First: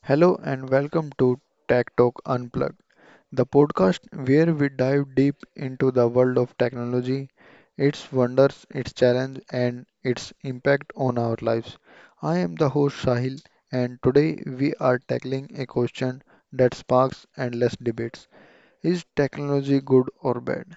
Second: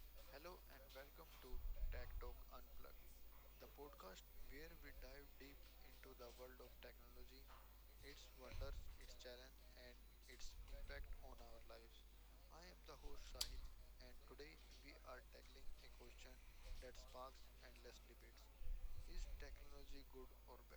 Hello and welcome to Tech Talk Unplugged, the podcast where we dive deep into the world of technology, its wonders, its challenge, and its impact on our lives. I am the host Sahil, and today we are tackling a question that sparks endless debates: Is technology good or bad?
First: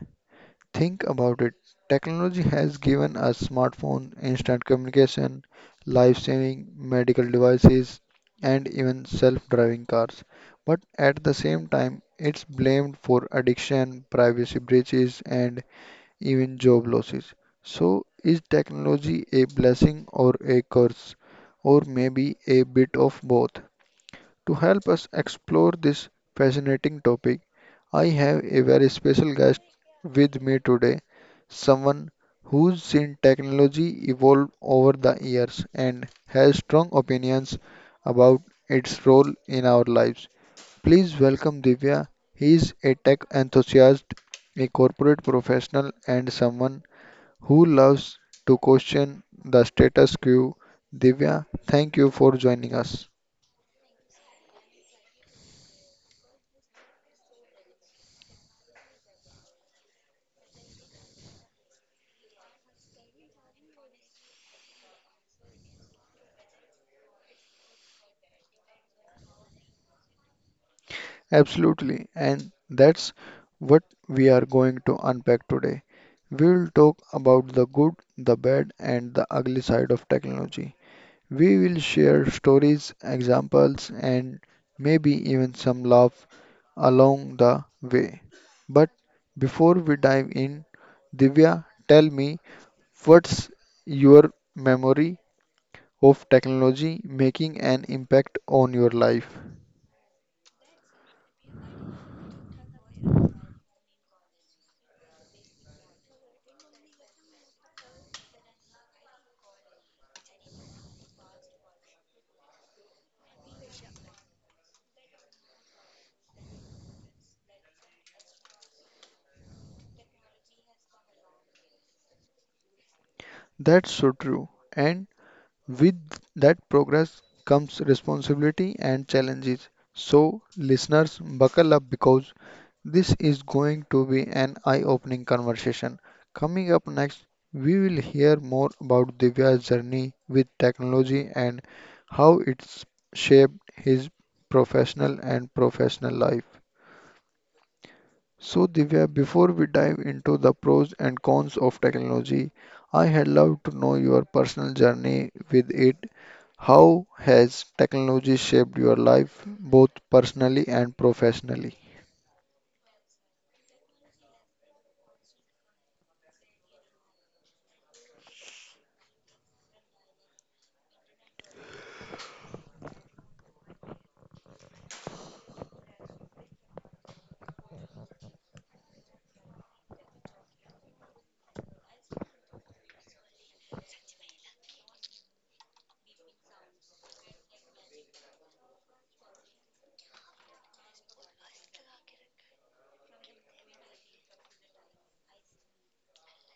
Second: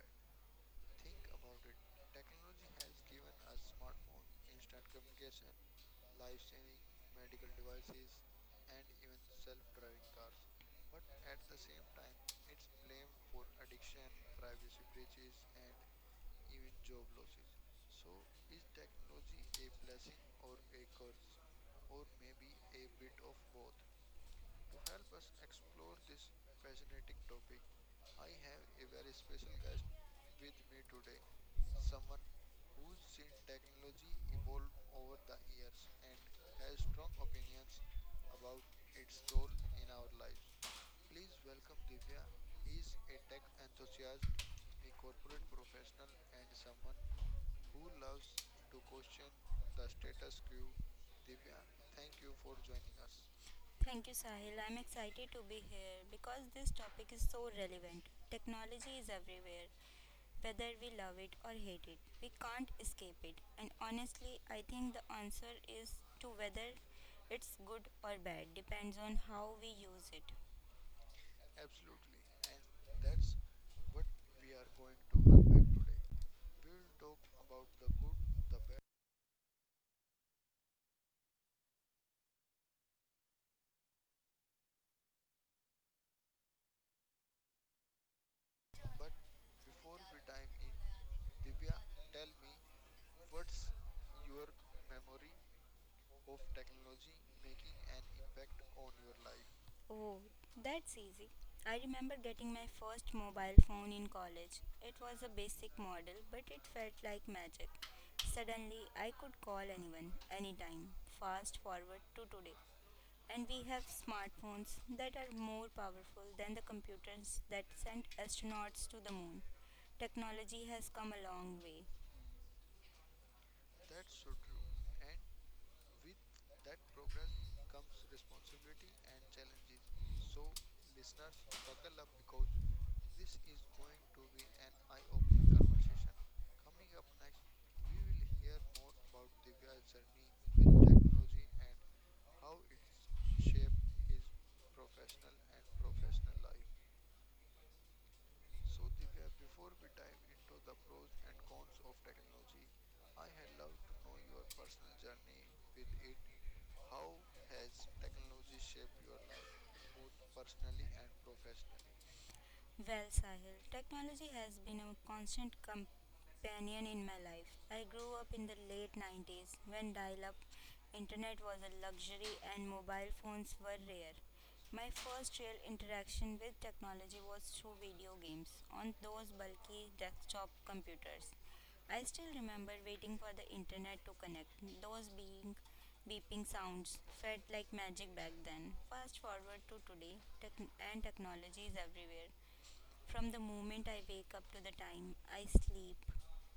Think about it. Technology has given us smartphone, instant communication, life-saving medical devices, and even self-driving cars. But at the same time, it's blamed for addiction, privacy breaches, and even job losses. So, is technology a blessing or a curse, or maybe a bit of both? To help us explore this fascinating topic, I have a very special guest with me today, someone who's seen technology evolve over the years and has strong opinions about its role in our lives. Please welcome Divya. He is a tech enthusiast, a corporate professional, and someone who loves to question the status quo. Divya, thank you for joining us. Thank you, Sahil. I'm excited to be here because this topic is so relevant. Technology is everywhere, whether we love it or hate it. We can't escape it. And honestly, I think the answer is to whether it's good or bad depends on how we use it. Absolutely, and that's what we are going to unpack today. We will talk about the good, the bad, and the ugly side of technology. We will share stories, examples, and maybe even some love along the way. But before we dive in, Divya, tell me what's your memory of technology making an impact on your life? Oh, that's easy. I remember getting my first mobile phone in college. It was a basic model, but it felt like magic. Suddenly, I could call anyone, anytime. Fast forward to today. And we have smartphones that are more powerful than the computers that sent astronauts to the moon. Technology has come a long way. That's so true. And with that progress comes responsibility and challenges. So, listeners, buckle up because this is going to be an eye opening conversation. Coming up next, we will hear more about Divya's journey with technology and how it's shaped his professional and professional life. So, Divya, before we dive into the pros and cons of technology, I had loved to know your personal journey with it. How has technology shaped your life, both personally and professionally? Well, Sahil, technology has been a constant companion in my life. I grew up in the late 90s when dial up internet was a luxury and mobile phones were rare. My first real interaction with technology was through video games on those bulky desktop computers. I still remember waiting for the internet to connect. Those being beeping sounds felt like magic back then. Fast forward to today, and technology is everywhere. From the moment I wake up to the time I sleep,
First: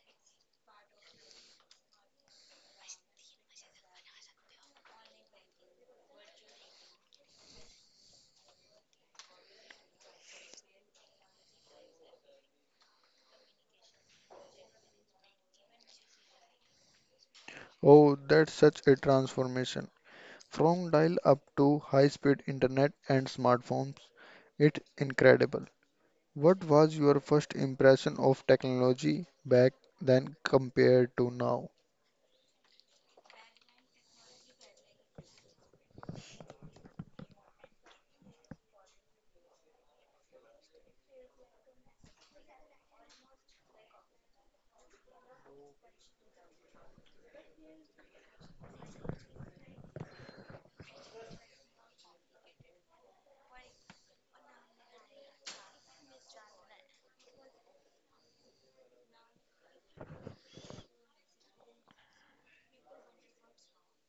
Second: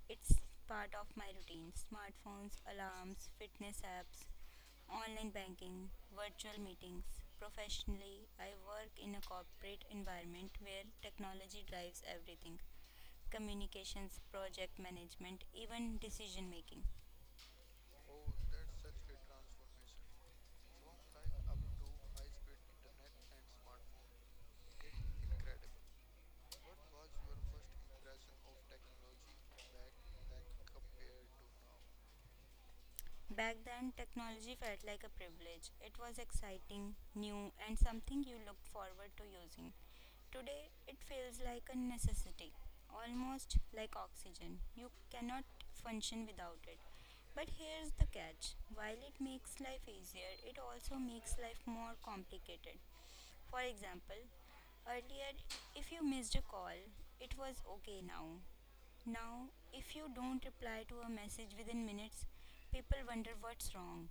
it's part of my routine. Smartphones, alarms, fitness apps, online banking, virtual meetings. Professionally, I work in a corporate environment where technology drives everything: communications, project management, even decision making. Oh, that's such a transformation. From dial-up to high-speed internet and smartphones, it's incredible. What was your first impression of technology back then compared to now? Back then, technology felt like a privilege. It was exciting, new, and something you looked forward to using. Today, it feels like a necessity, almost like oxygen. You cannot function without it. But here's the catch: while it makes life easier, it also makes life more complicated. For example, earlier, if you missed a call, it was okay now. Now, if you don't reply to a message within minutes, people wonder what's wrong.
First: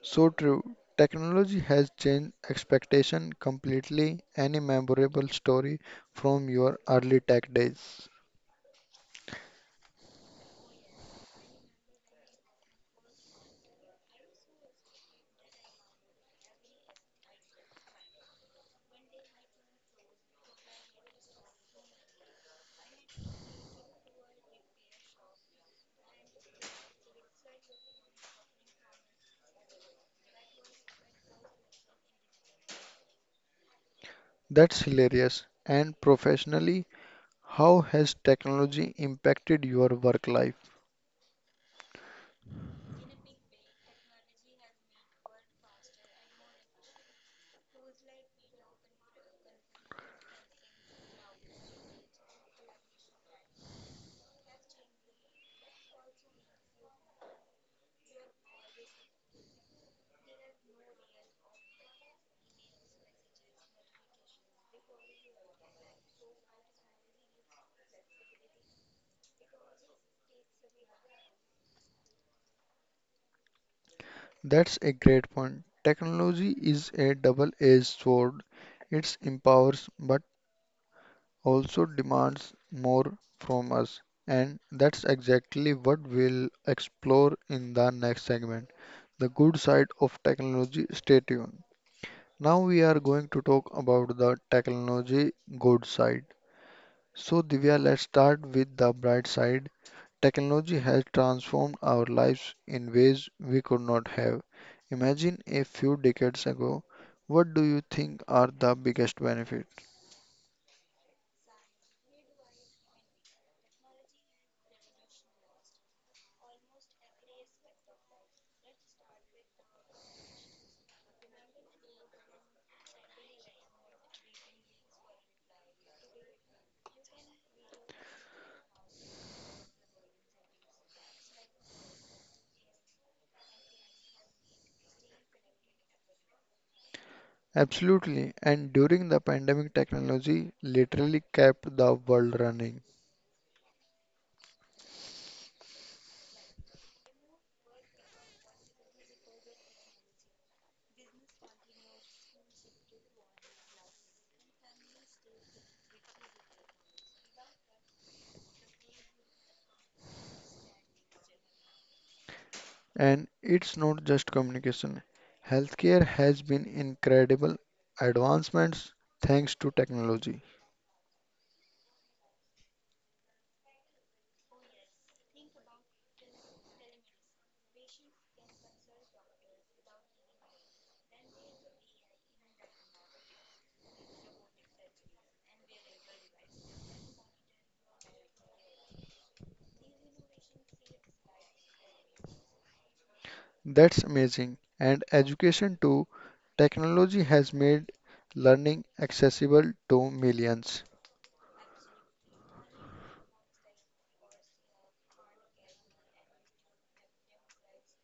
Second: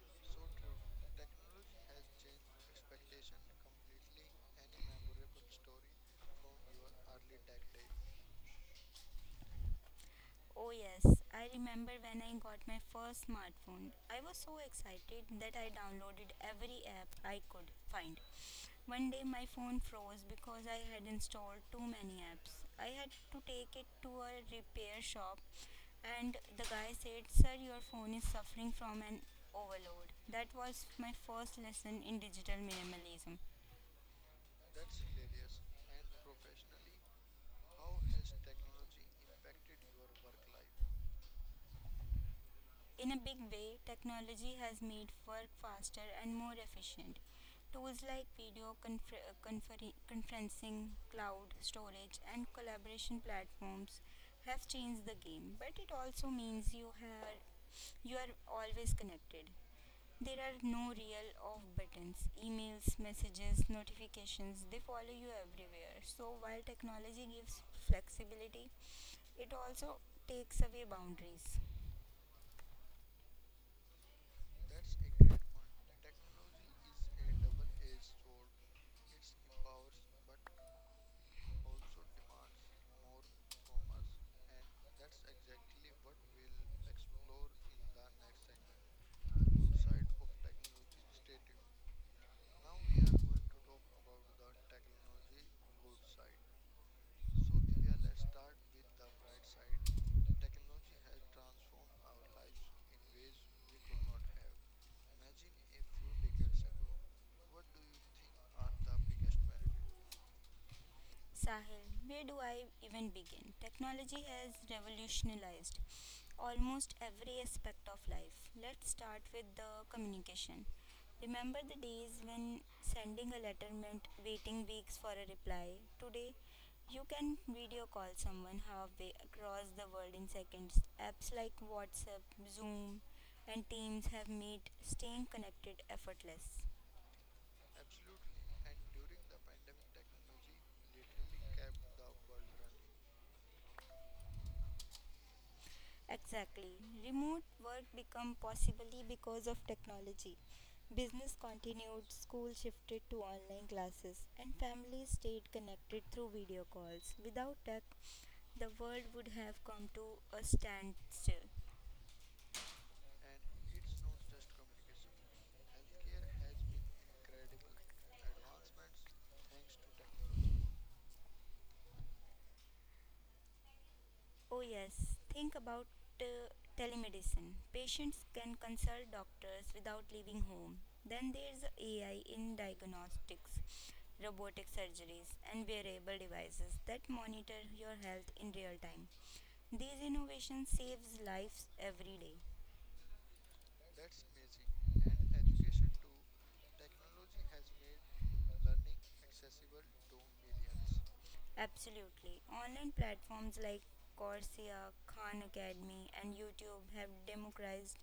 So true. Technology has changed expectation completely. Any memorable story from your early tech days? Oh, yes, I remember when I got my first smartphone. I was so excited that I downloaded every app I could find. One day my phone froze because I had installed too many apps. I had to take it to a repair shop and the guy said, "Sir, your phone is suffering from an overload." That was my first lesson in digital minimalism. That's hilarious. And professionally, how has technology impacted your work life? In a big way, technology has made work faster and more efficient. Tools like video conferencing, cloud storage, and collaboration platforms have changed the game, but it also means you are always connected. There are no real off buttons. Emails, messages, notifications, they follow you everywhere. So while technology gives flexibility, it also takes away boundaries. That's a great point. Technology is a double-edged sword. It empowers but also demands more from us. And that's exactly what we'll explore in the next segment, the good side of technology. Stay tuned. Now we are going to talk about the technology good side. So Divya, let's start with the bright side. Technology has transformed our lives in ways we could not have. Imagine a few decades ago. What do you think are the biggest benefits? Sahil, where do I even begin? Technology has revolutionized almost every aspect of life. Let's start with the communication. Remember the days when sending a letter meant waiting weeks for a reply? Today, you can video call someone halfway across the world in seconds. Apps like WhatsApp, Zoom, and Teams have made staying connected effortless. Absolutely. And during the pandemic, technology literally kept the world running. Exactly. Remote work become possibly because of technology. Business continued, school shifted to online classes, and families stayed connected through video calls. Without tech, the world would have come to a standstill. And it's not just communication. Healthcare has been incredible advancements thanks to technology. Oh yes, think about uh, telemedicine. Patients can consult doctors without leaving home. Then there's AI in diagnostics, robotic surgeries, and wearable devices that monitor your health in real time. These innovations saves lives every day. That's amazing. And education too. Technology has made learning accessible to millions. Absolutely. Online platforms like Coursera, Khan Academy, and YouTube have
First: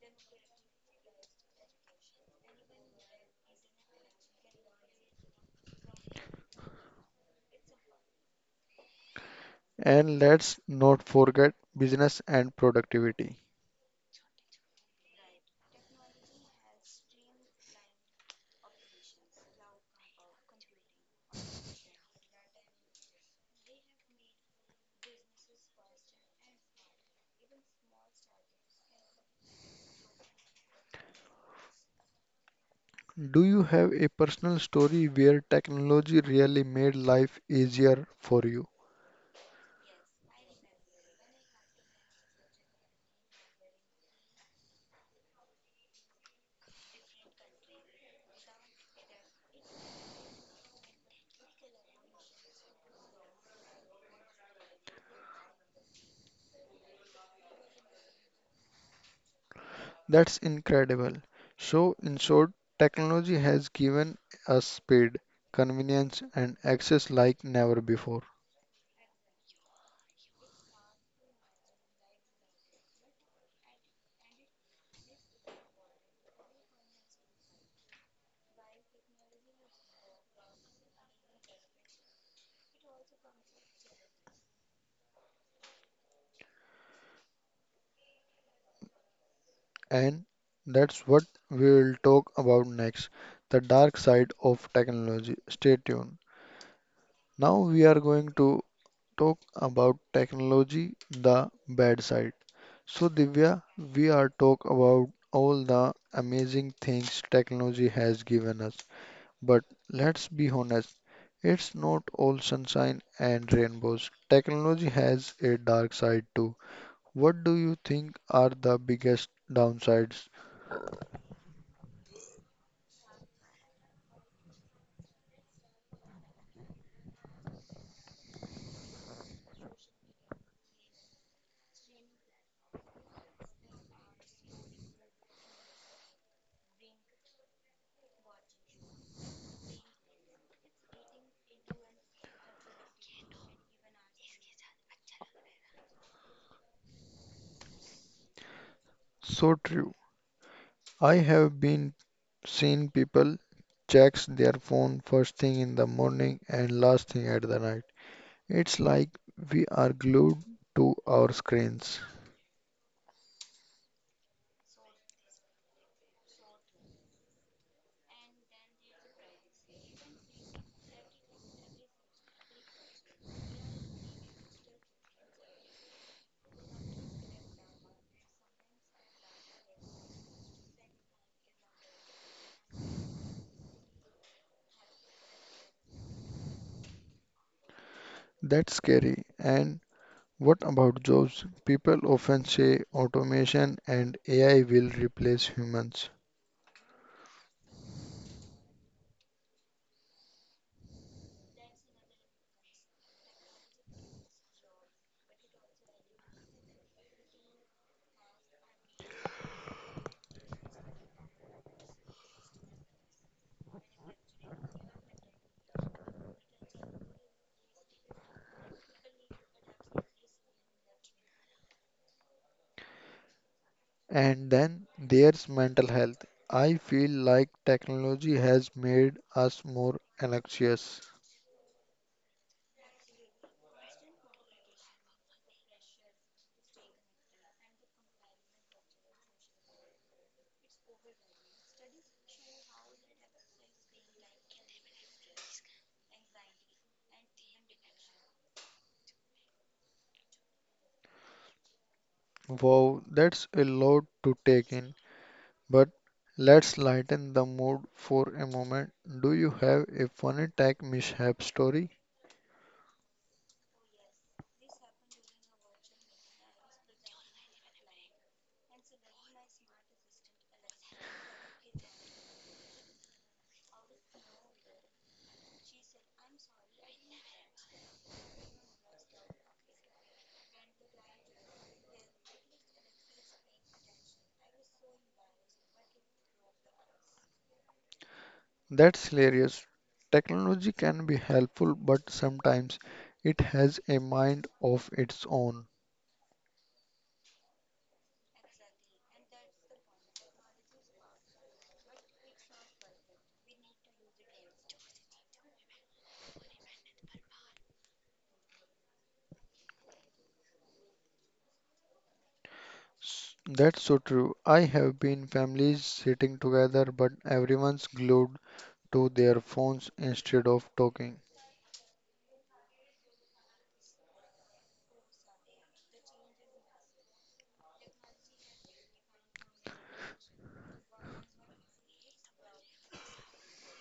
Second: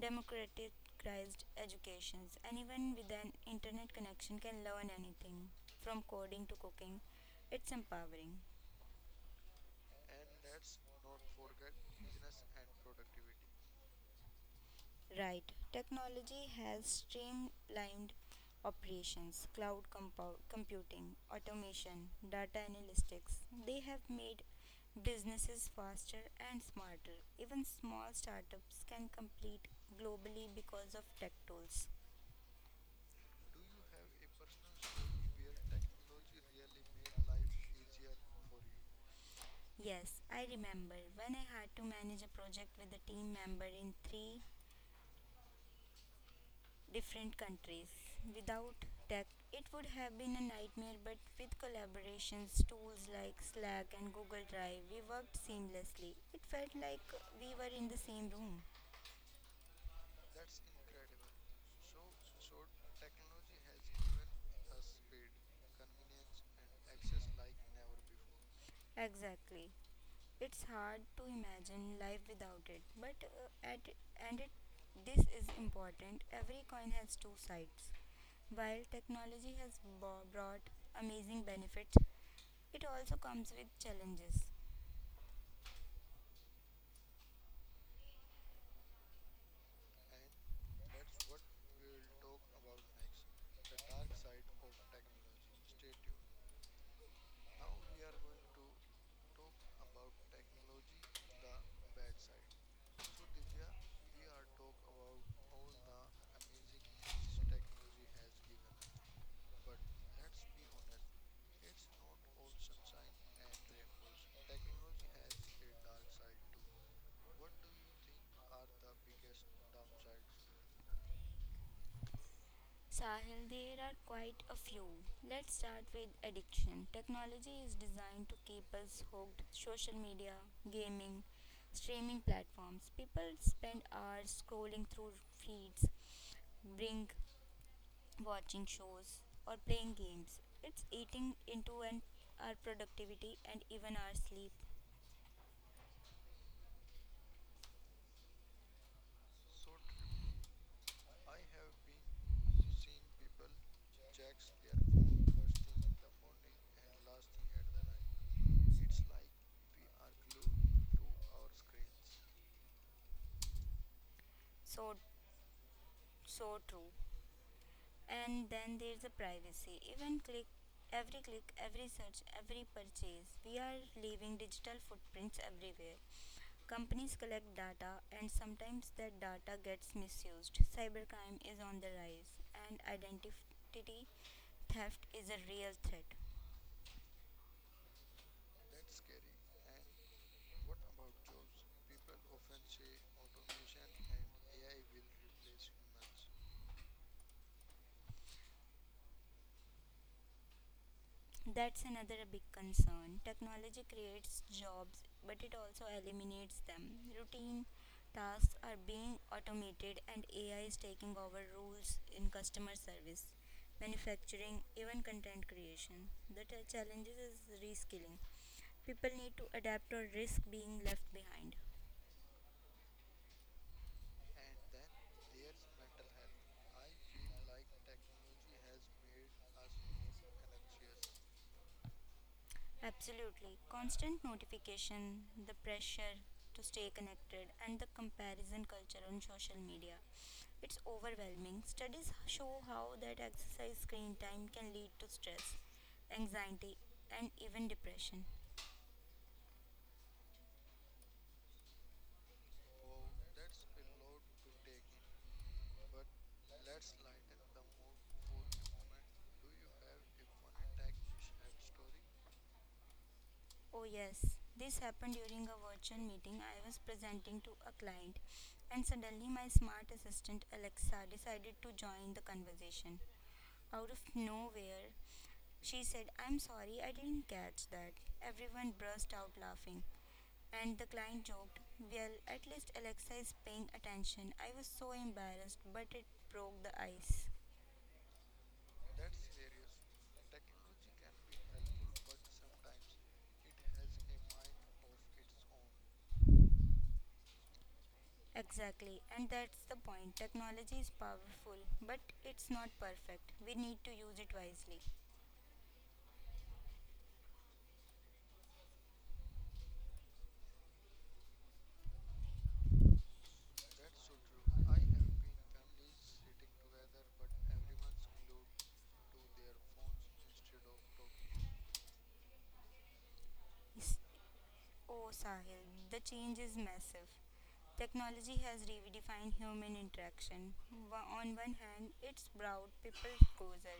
democratized educations. Anyone with an internet connection can learn anything, from coding to cooking. It's empowering. And let's not forget business and productivity. Right. Technology has streamlined operations, cloud computing, automation, data analytics. They have made businesses faster and smarter. Even small startups can compete globally because of tech tools. Do you have a personal story where technology really made life easier for you? Yes, I remember when I had to manage a project with a team member in three different countries. Without tech, it would have been a nightmare, but with collaborations, tools like Slack and Google Drive, we worked seamlessly. It felt like we were in the same room. That's incredible. So, in short, technology has given us speed, convenience, and access like never before. Exactly. It's hard to imagine life without it, but at and it this is important. Every coin has two sides. While technology has brought amazing benefits, it also comes with challenges. And that's what we will talk about next, the dark side of technology. Stay tuned. Now we are going to talk about technology, the bad side. So, Divya, we are talk about all the amazing things technology has given us. But let's be honest, it's not all sunshine and rainbows. Technology has a dark side too. What do you think are the biggest downsides? Sahil, there are quite a few. Let's start with addiction. Technology is designed to keep us hooked. Social media, gaming, streaming platforms. People spend hours scrolling through feeds, bring watching shows or playing games. It's eating into our productivity and even our sleep. So true. I have been seeing people checks their phone first thing in the morning and last thing at the night. It's like we are glued to our screens. So so true. And then there's the privacy. Even click Every click, every search, every purchase, we are leaving digital footprints everywhere. Companies collect data and sometimes that data gets misused. Cybercrime is on the rise and identity theft is a real threat. That's scary. And what about jobs? People often say automation and AI will replace humans. That's another big concern. Technology creates jobs, but it also eliminates them. Routine tasks are being automated, and AI is taking over roles in customer service, manufacturing, even content creation. The challenges is reskilling. People need to adapt or risk being left behind. And then there's mental health. I feel like technology has made us more anxious. Absolutely. Constant notification, the pressure to stay connected, and the comparison culture on social media. It's overwhelming. Studies show how that exercise screen time can lead to stress, anxiety, and even depression. Wow, that's a lot to take in. But let's lighten the mood for a moment. Do you have a funny tech mishap story? Oh, yes. This happened during a virtual meeting. I was presenting to a client, and suddenly my smart assistant Alexa decided to join the conversation. Out of nowhere, she said, "I'm sorry, I didn't catch that." Everyone burst out laughing, and the client joked, "Well, at least Alexa is paying attention." I was so embarrassed, but it broke the ice. That's hilarious. Technology can be helpful, but sometimes it has a mind of its own. Exactly, and that's the point. Technology is powerful, but it's not perfect. We need to use it wisely. That's so true. I have been families sitting together, but everyone's glued to their phones instead of talking. Yes. Oh, Sahil, the change is massive. Technology has redefined human interaction. On one hand, it's brought people closer.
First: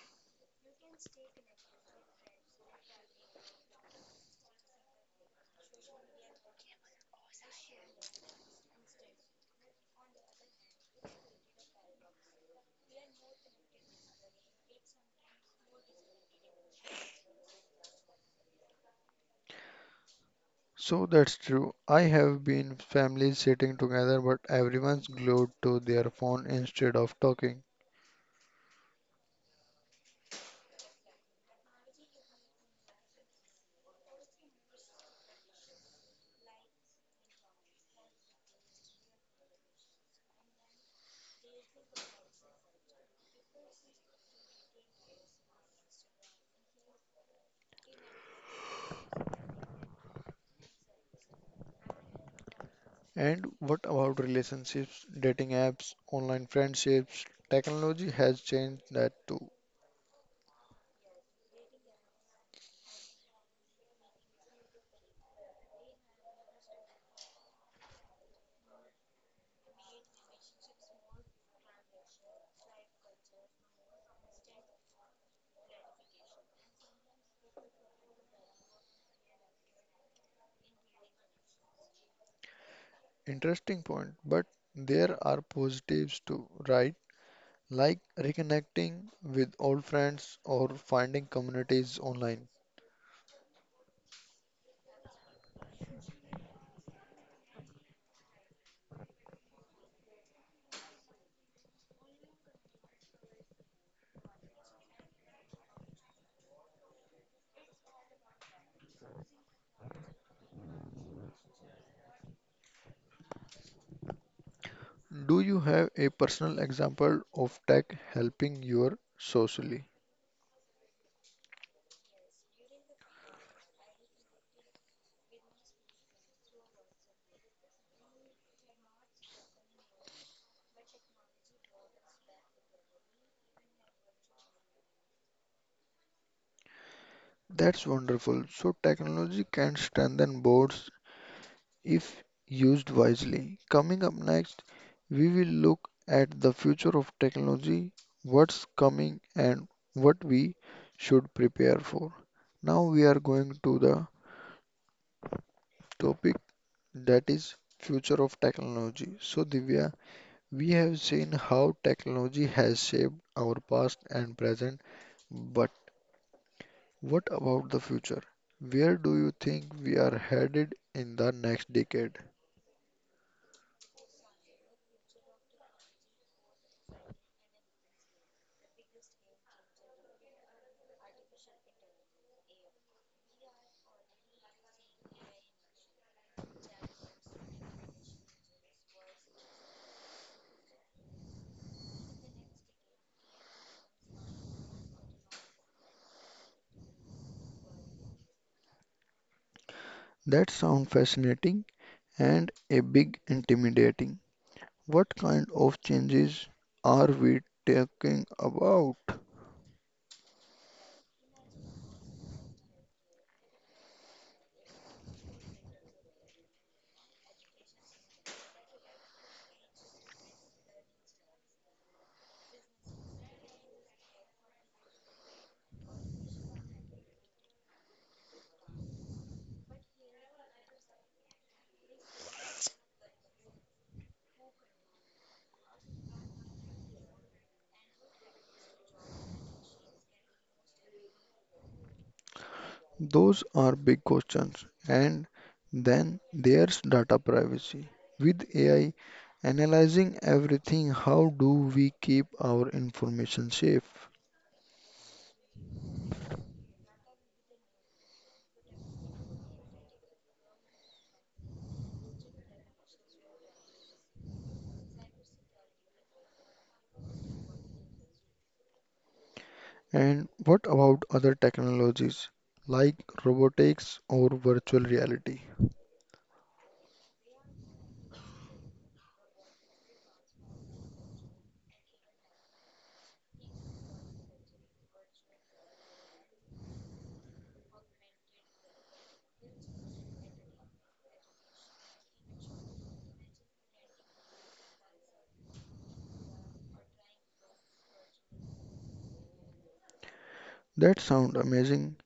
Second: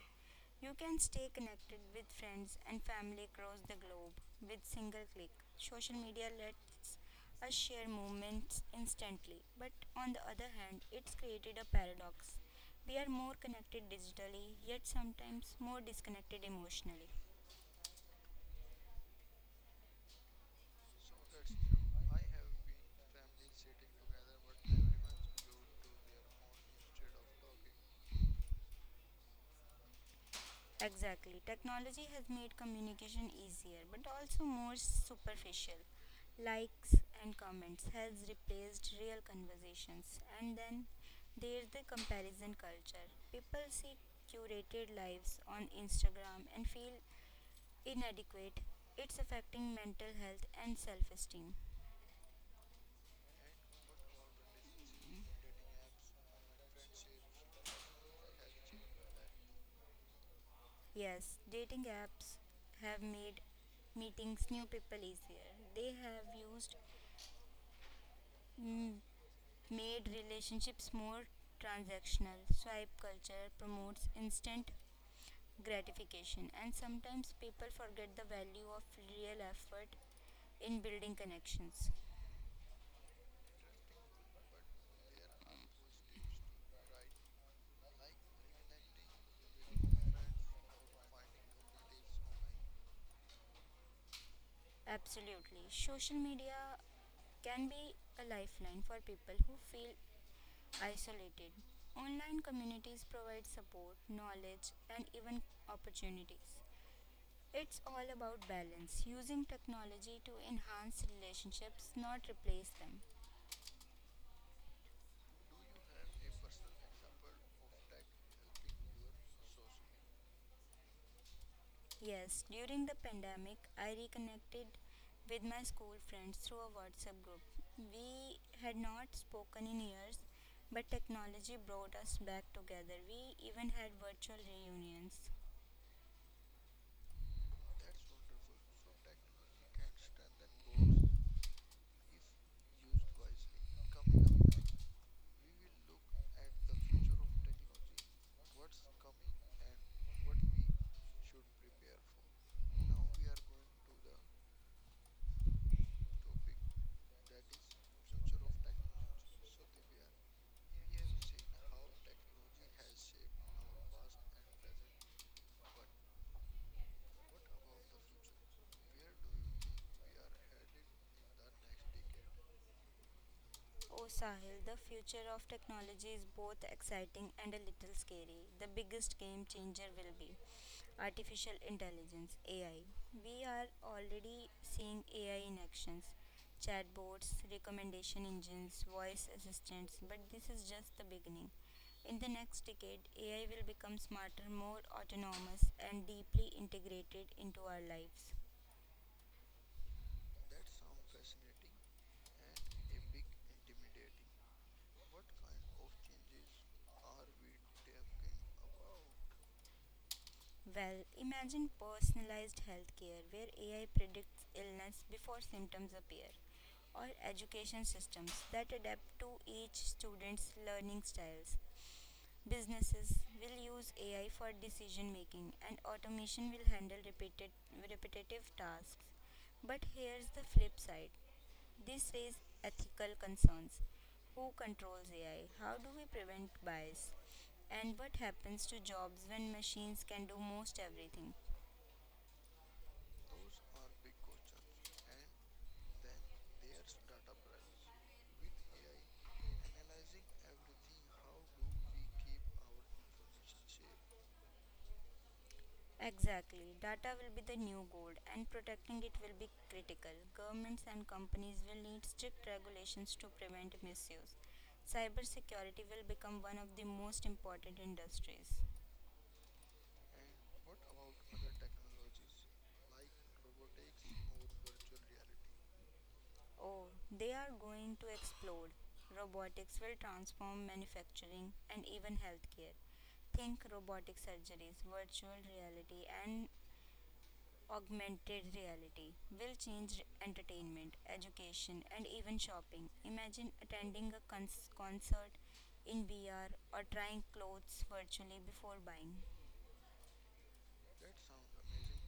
You can stay connected with friends and family across the globe with single click. Social media lets us share moments instantly, but on the other hand, it's created a paradox. We are more connected digitally, yet sometimes more disconnected emotionally. So that's true. I have been families sitting together, but everyone's glued to their phone instead of talking. Exactly. Technology has made communication easier but also more superficial. Likes and comments has replaced real conversations. And then there's the comparison culture. People see curated lives on Instagram and feel inadequate. It's affecting mental health and self esteem. And what about relationships, dating apps, online friendships? Technology has changed that too. Yes, dating apps have made meetings new people easier. They have used mm, made relationships more transactional. Swipe culture promotes instant gratification, and sometimes people forget the value of real effort in building connections. Interesting point, but there are positives too, right? Like reconnecting with old friends or finding communities online. Absolutely. Social media can be a lifeline for people who feel isolated. Online communities provide support, knowledge, and even opportunities. It's all about balance, using technology to enhance relationships, not replace them. Do you have a personal example of tech helping your socially? Yes, during the pandemic, I reconnected with my school friends through a WhatsApp group. We had not spoken in years, but technology brought us back together. We even had virtual reunions. That's wonderful. So technology can strengthen boards if used wisely. Coming up next, we will look at the future of technology, what's coming and what we should prepare for. Now we are going to the topic that is future of technology. So Divya, we have seen how technology has shaped our past and present. But what about the future? Where do you think we are headed in the next decade? Oh, Sahil, the future of technology is both exciting and a little scary. The biggest game changer will be artificial intelligence, AI. We are already seeing AI in actions: chatbots, recommendation engines, voice assistants, but this is just the beginning. In the next decade, AI will become smarter, more autonomous, and deeply integrated into our lives. That sounds fascinating and a big intimidating. What kind of changes are we talking about? Well, imagine personalized healthcare where AI predicts illness before symptoms appear, or education systems that adapt to each student's learning styles. Businesses will use AI for decision making and automation will handle repetitive tasks. But here's the flip side: this raises ethical concerns. Who controls AI? How do we prevent bias? And what happens to jobs when machines can do most everything? Those are big questions. And then there's data privacy. With AI analyzing everything, how do we keep our information safe? Exactly. Data will be the new gold and protecting it will be critical. Governments and companies will need strict regulations to prevent misuse. Cybersecurity will become one of the most important industries. And what about other technologies like robotics or virtual reality? Oh, they are going to explode. Robotics will transform manufacturing and even healthcare. Think robotic surgeries, virtual reality, and augmented reality will change entertainment, education, and even shopping. Imagine attending a concert in VR or trying clothes virtually before buying. That sound amazing,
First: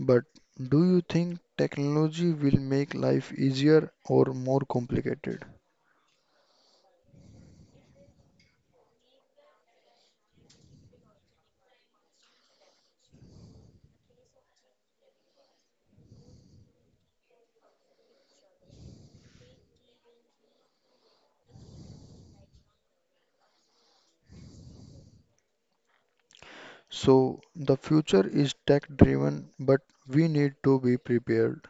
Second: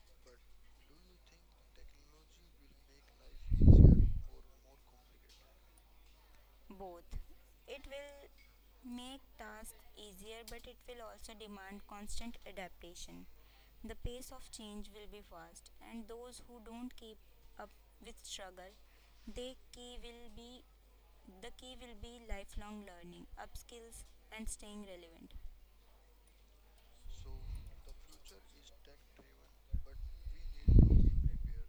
but do you think technology will make life easier or more complicated? Both. It will make tasks easier, but it will also demand constant adaptation. The pace of change will be fast, and those who don't keep up with struggle, they key will be the key will be lifelong learning, upskills, and staying relevant. So the future is tech driven, but we need to be prepared.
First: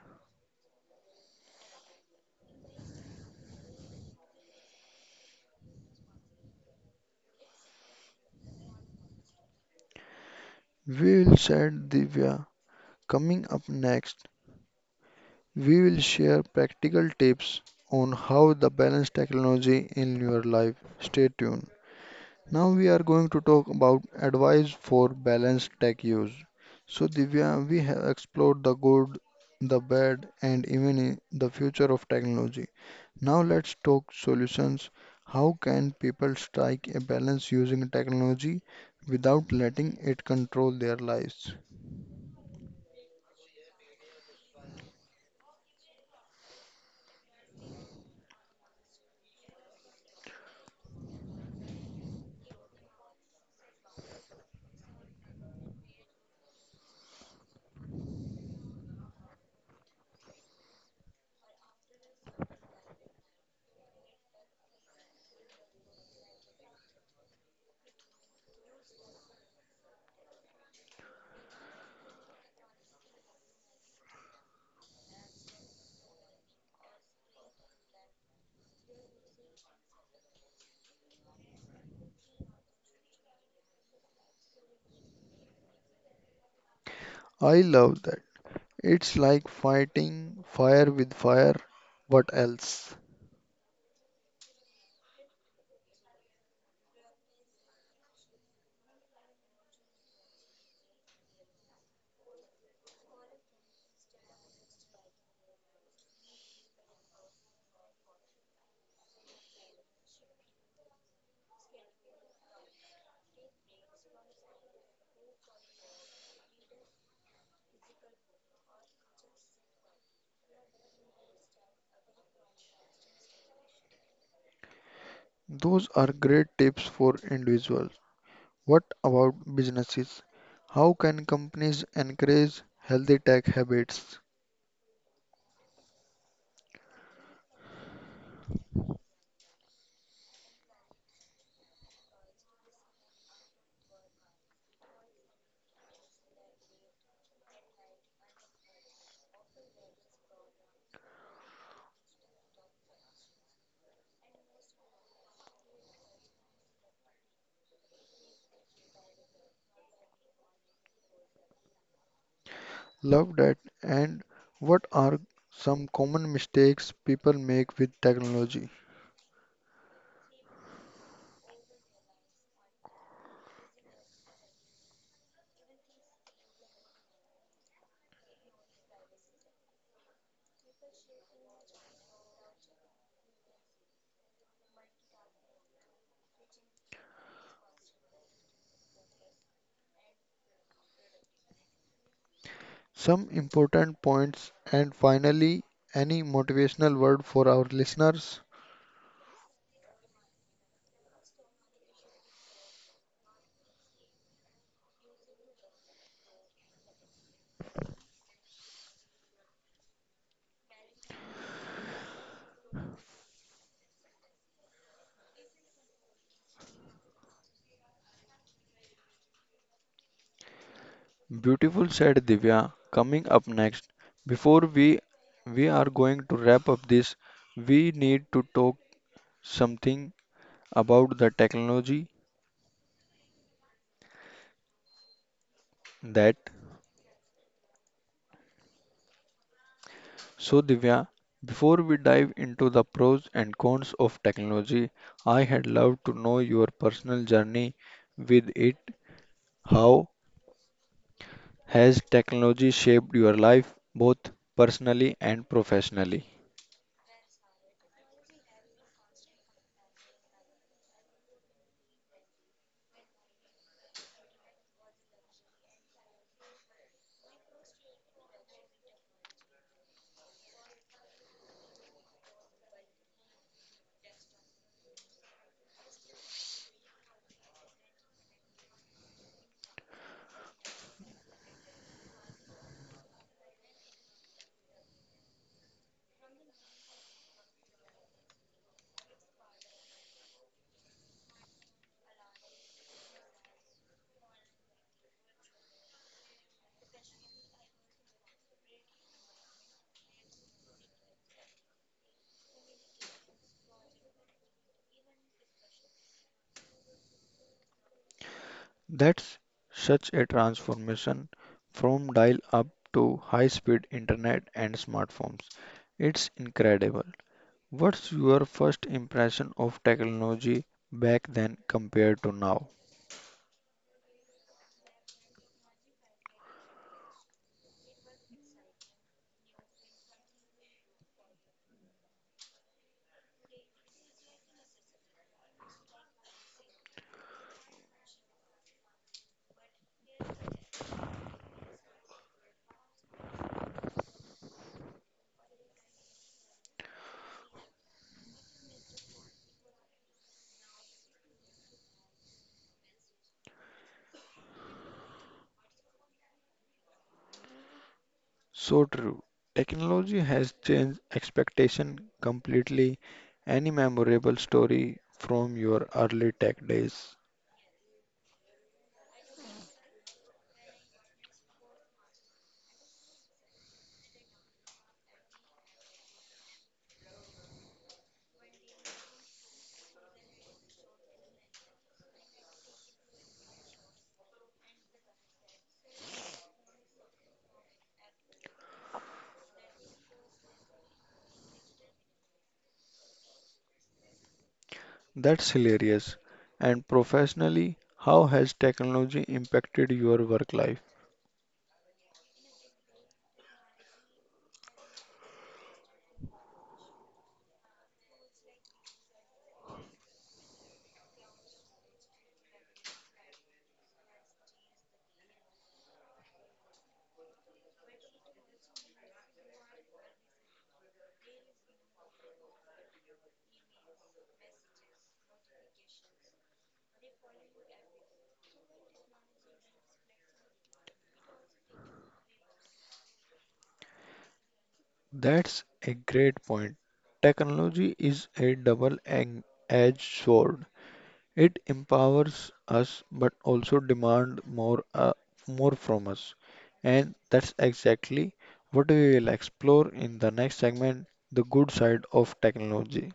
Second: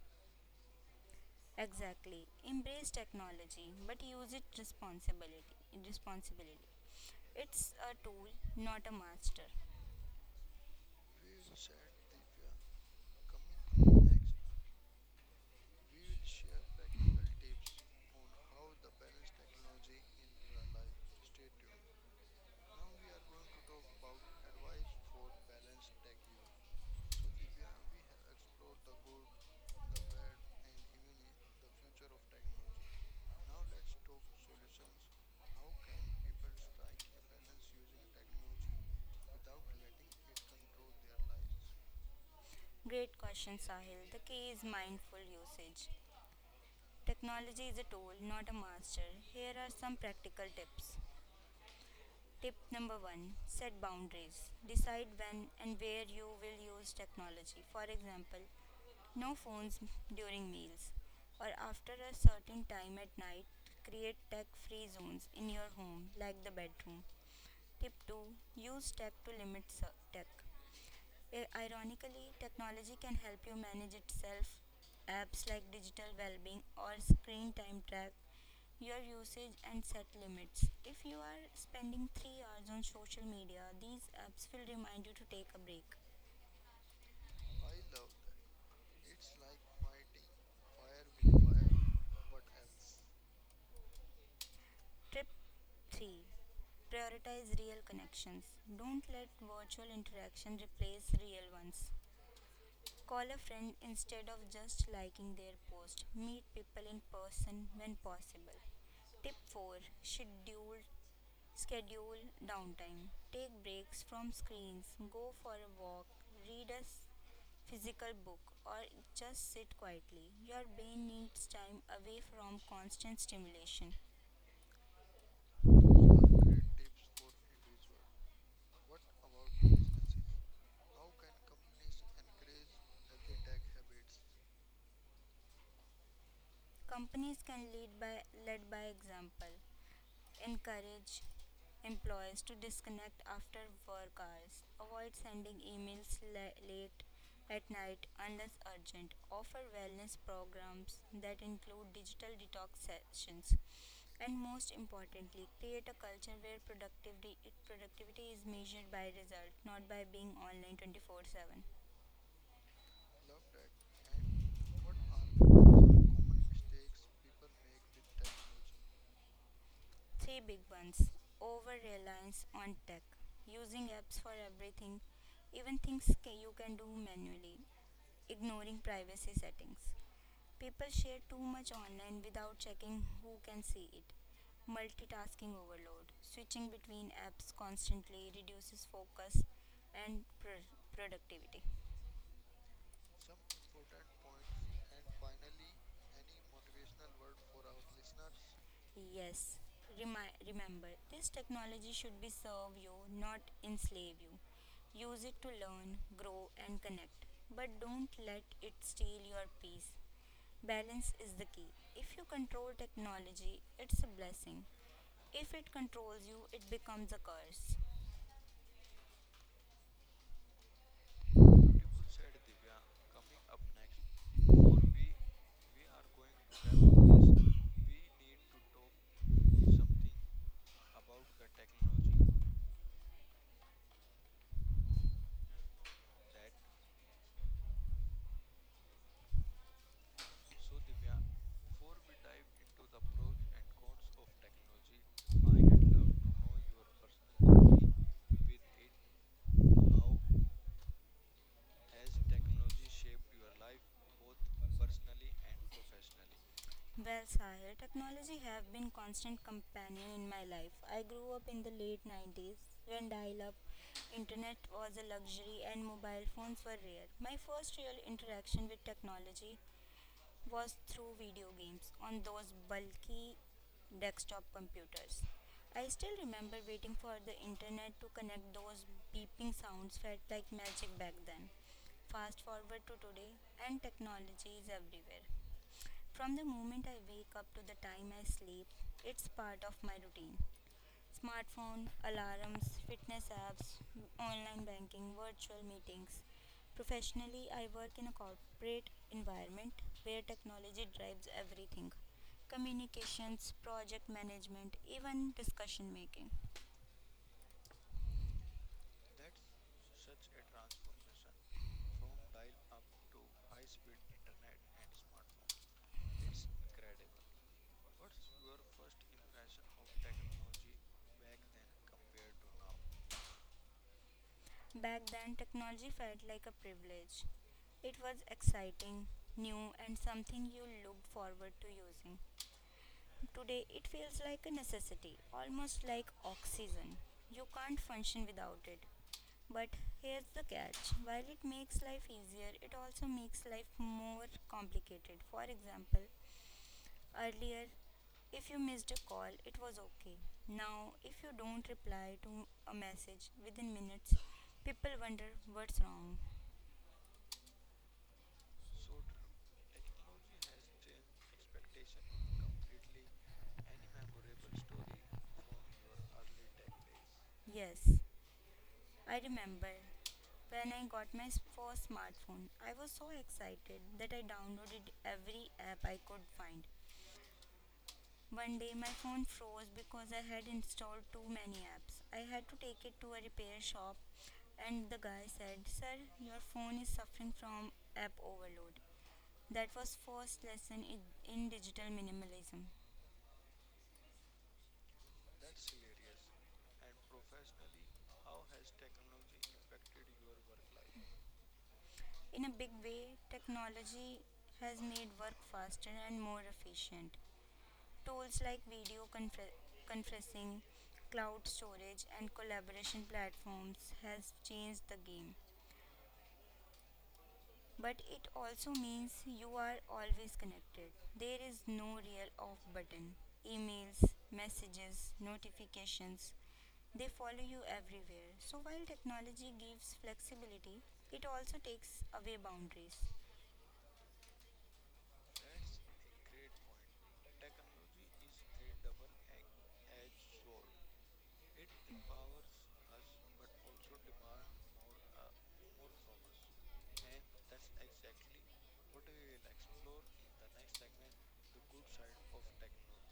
Exactly. Embrace technology, but use it responsibility. Responsibility. It's a tool, not a master. We will said Divya. Coming up next, we will share practical tips on how to balance technology in your life. Stay tuned. Now we are going to talk about advice for balanced tech use. So Divya, we have explored the good, the bad, and even the future of technology. Now let's talk solutions. How can people strike a balance using technology without letting it control their lives? Great question, Sahil. The key is mindful usage. Technology is a tool, not a master. Here are some practical tips. Tip number one: set boundaries. Decide when and where you will use technology. For example, no phones during meals or after a certain time at night. Create tech free zones in your home, like the bedroom. Tip 2: use tech to limit sur- tech. Ironically, technology can help you manage itself. Apps like digital Wellbeing or screen time track your usage and set limits. If you are spending 3 hours on social media, these apps will remind you to take a break. I love that. It's like fighting fire with fire. What else? Tip 3. Prioritize real connections. Don't let virtual interaction replace real ones. Call a friend instead of just liking their post. Meet people in person when possible. Tip 4: Schedule schedule downtime. Take breaks from screens. Go for a walk. Read a physical book or just sit quietly. Your brain needs time away from constant stimulation. Those are great tips for individuals. What about businesses? How can companies encourage healthy tech habits? Companies can lead by example. Encourage employees to disconnect after work hours. Avoid sending emails late at night unless urgent. Offer wellness programs that include digital detox sessions. And most importantly, create a culture where productivity is measured by result, not by being online 24/7. Love that. And what are some common mistakes people make with technology? Three big ones, over reliance on tech, using apps for everything, even things you can do manually, ignoring privacy settings. People share too much online without checking who can see it. Multitasking overload, switching between apps constantly reduces focus and productivity. Some important points, and finally, any motivational word for our listeners? Yes, remember, this technology should be serve you, not enslave you. Use it to learn, grow, and connect, but don't let it steal your peace. Balance is the key. If you control technology, it's a blessing. If it controls you, it becomes a curse. Beautiful said Divya. Coming up next, before we are going to wrap up this, we need to talk something about the technology that. So, Divya, before we dive into the pros and cons of technology, I had loved to know your personal journey with it. How has technology shaped your life, both personally and professionally? Well, Sahil, technology have been constant companion in my life. I grew up in the late 90s when dial-up internet was a luxury and mobile phones were rare. My first real interaction with technology was through video games on those bulky desktop computers. I still remember waiting for the internet to connect those beeping sounds felt like magic back then. Fast forward to today and technology is everywhere. From the moment I wake up to the time I sleep, it's part of my routine. Smartphone, alarms, fitness apps, online banking, virtual meetings. Professionally, I work in a corporate environment where technology drives everything, communications, project management, even discussion making. That's such a transformation from dial up to high speed internet and smartphones. It's incredible. What's your first impression of technology back then compared to now? Back then, technology felt like a privilege. It was exciting, new, and something you looked forward to using. Today, it feels like a necessity, almost like oxygen. You can't function without it. But here's the catch, while it makes life easier, it also makes life more complicated. For example, earlier, if you missed a call, it was okay. Now, if you don't reply to a message within minutes, people wonder what's wrong. So true. Technology has changed expectation completely. Any memorable story from your early tech days? Yes, I remember when I got my first smartphone, I was so excited that I downloaded every app I could find. One day my phone froze because I had installed too many apps. I had to take it to a repair shop and the guy said, "Sir, your phone is suffering from app overload." That was first lesson in digital minimalism. That's hilarious. And professionally, how has technology impacted your work life? In a big way, technology has made work faster and more efficient. Tools like conferencing, cloud storage, and collaboration platforms has changed the game. But it also means you are always connected. There is no real off button. Emails, messages, notifications, they follow you everywhere. So while technology gives flexibility, it also takes away boundaries. That's a great point. Technology is a double-edged sword. It empowers us but also demand more from us. And that's exactly what we will explore in the next segment, the good side of technology.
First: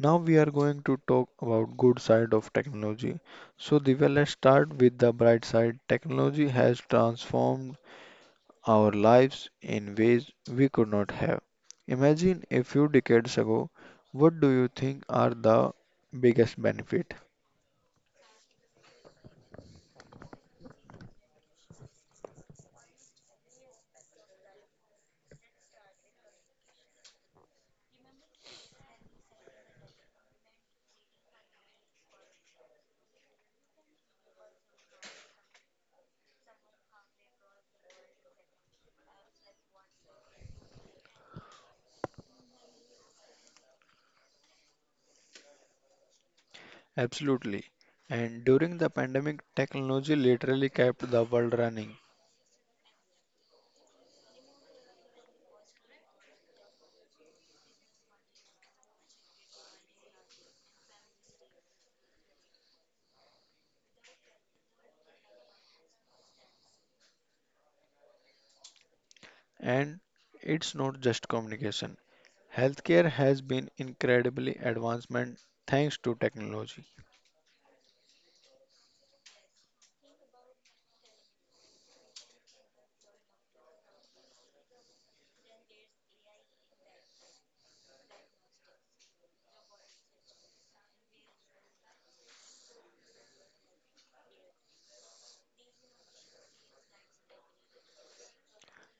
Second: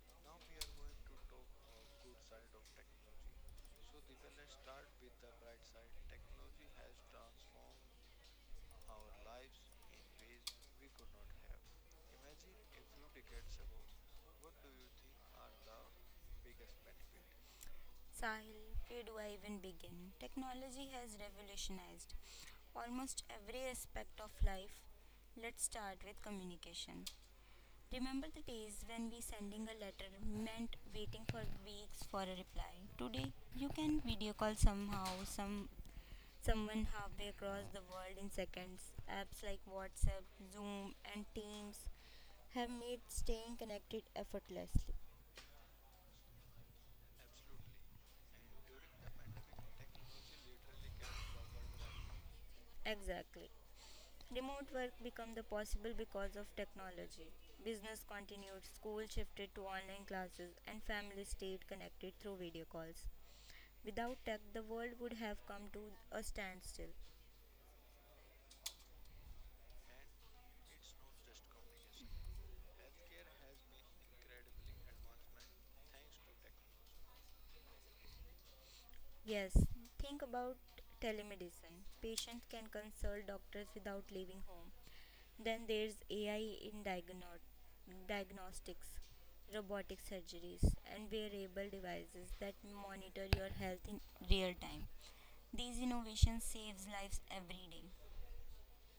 Now we are going to talk about good side of technology. So Divya, let's start with the bright side. Technology has transformed our lives in ways we could not have. Imagine a few decades ago, what do you think are the biggest benefit? Sahil, where do I even begin? Technology has revolutionized almost every aspect of life. Let's start with communication. Remember the days when we sending a letter meant waiting for weeks for a reply. Today, you can video call somehow some someone halfway across the world in seconds. Apps like WhatsApp, Zoom, and Teams have made staying connected effortlessly. Absolutely. And during the pandemic, technology literally kept the world running. Exactly. Remote work become the possible because of technology. Business continued, school shifted to online classes, and families stayed connected through video calls. Without tech, the world would have come to a standstill. And it's not just communication. Healthcare has been incredibly advancement thanks to technology. Yes, think about telemedicine. Patients can consult doctors without leaving home. Then there's AI in diagnostics, robotic surgeries, and wearable devices that monitor your health in real time. These innovations saves lives every day.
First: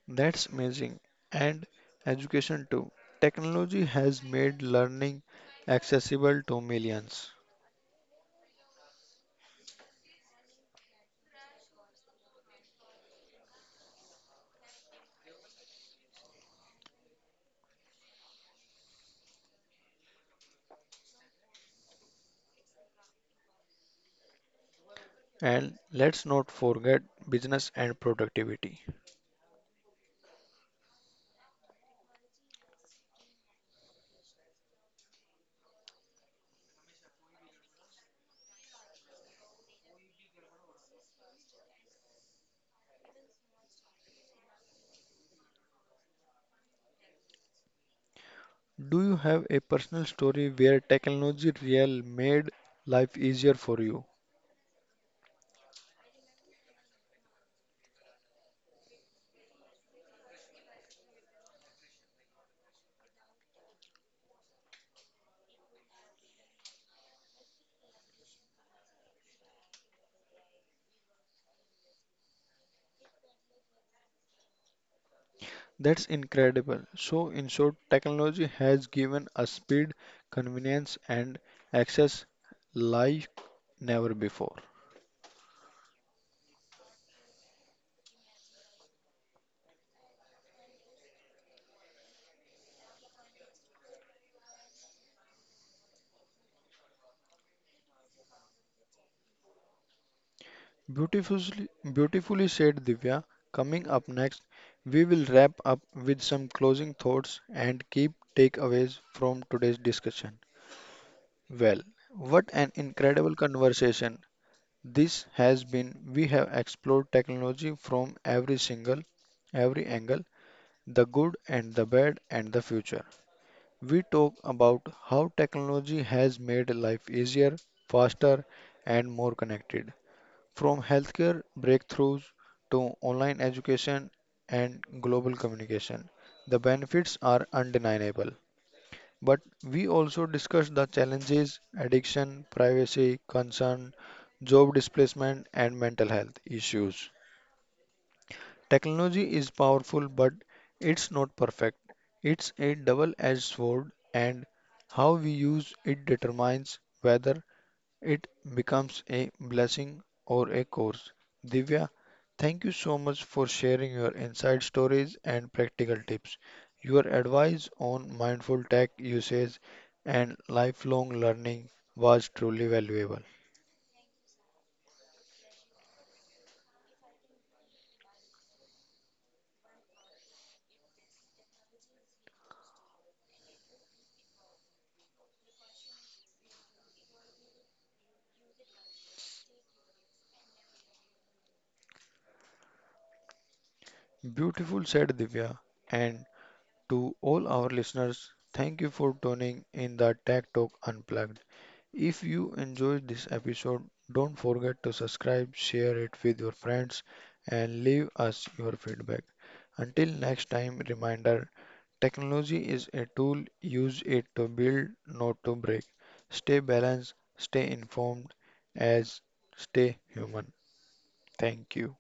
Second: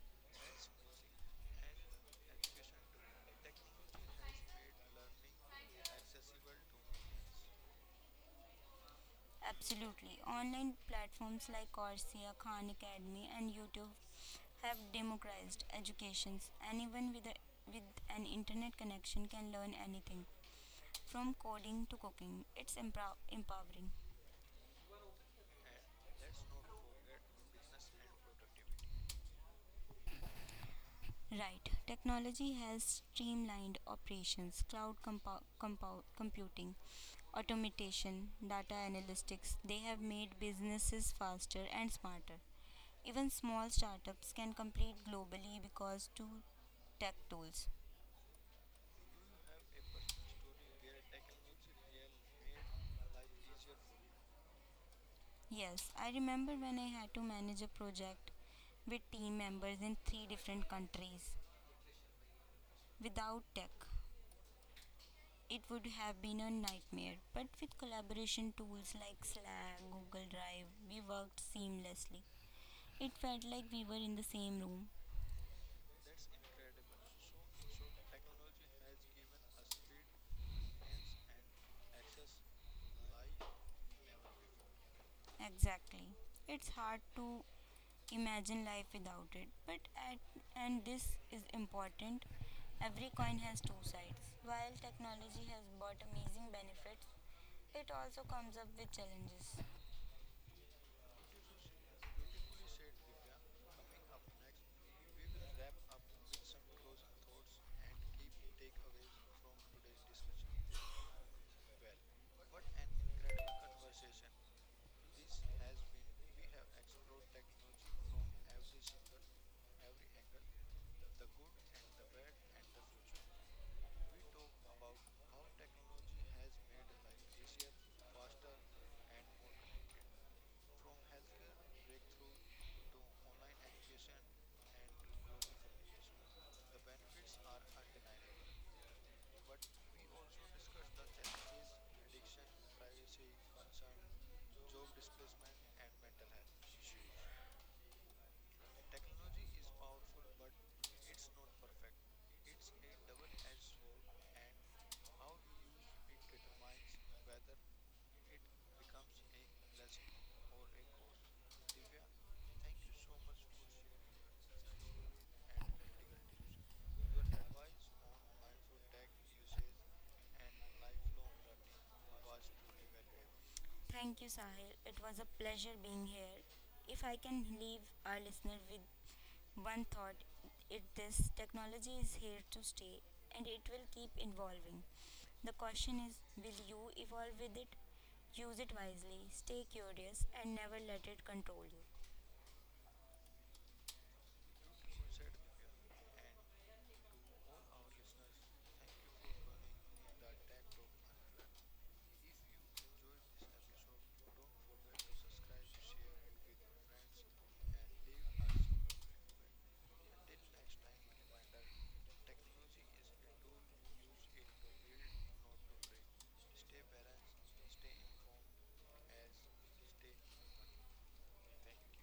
That's amazing. And education too. Technology has made learning accessible to millions. Absolutely. Online platforms like Coursera, Khan Academy, and YouTube have democratized education. Anyone with, a, with an internet connection can learn anything, from coding to cooking. It's empowering. And let's not forget business and productivity. Right. Technology has streamlined operations, cloud computing, automation, data analytics. They have made businesses faster and smarter. Even small startups can compete globally because to tech tools. Do you have a personal story where technology real made life easier for you? Yes, I remember when I had to manage a project with team members in 3 different countries without tech. It would have been a nightmare. But with collaboration tools like Slack, Google Drive, we worked seamlessly. It felt like we were in the same room. That's incredible. So, in short, technology has given us speed, convenience, and access like never before. Exactly. It's hard to imagine life without it. But at, and this is important, every coin has two sides. While technology has brought amazing benefits, it also comes up with challenges. Beautifully, beautifully said, Divya. Coming up next, we will wrap up with some closing thoughts and keep takeaways from today's discussion. Well, what an incredible conversation this has been. We have explored technology from every angle, the good and the bad and the future. We talk about how technology has made life easier, faster, and more connected. From healthcare breakthroughs to online education and global communication, the benefits are undeniable. But we also discuss the challenges, addiction, privacy, concern, job displacement, and mental health issues. Technology is powerful, but it's not perfect. It's a double-edged sword, and how we use it determines whether it becomes a blessing or a curse. Divya, thank you so much for sharing your inside stories and practical tips. Your advice on mindful tech usage and lifelong learning was truly valuable. Thank you, Sahil. It was a pleasure being here. If I can leave our listener with one thought, it this technology is here to stay and it will keep evolving. The question is will you evolve with it? Use it wisely, stay curious, and never let it control you. Beautiful, said Divya, and to all our listeners. Thank you for tuning in the Tech Talk Unplugged. If you enjoyed this episode, don't forget to subscribe, share it with your friends, and leave us your feedback. Until next time, reminder technology is a tool, use it to build, not to break. Stay balanced, stay informed, as stay human. Thank you.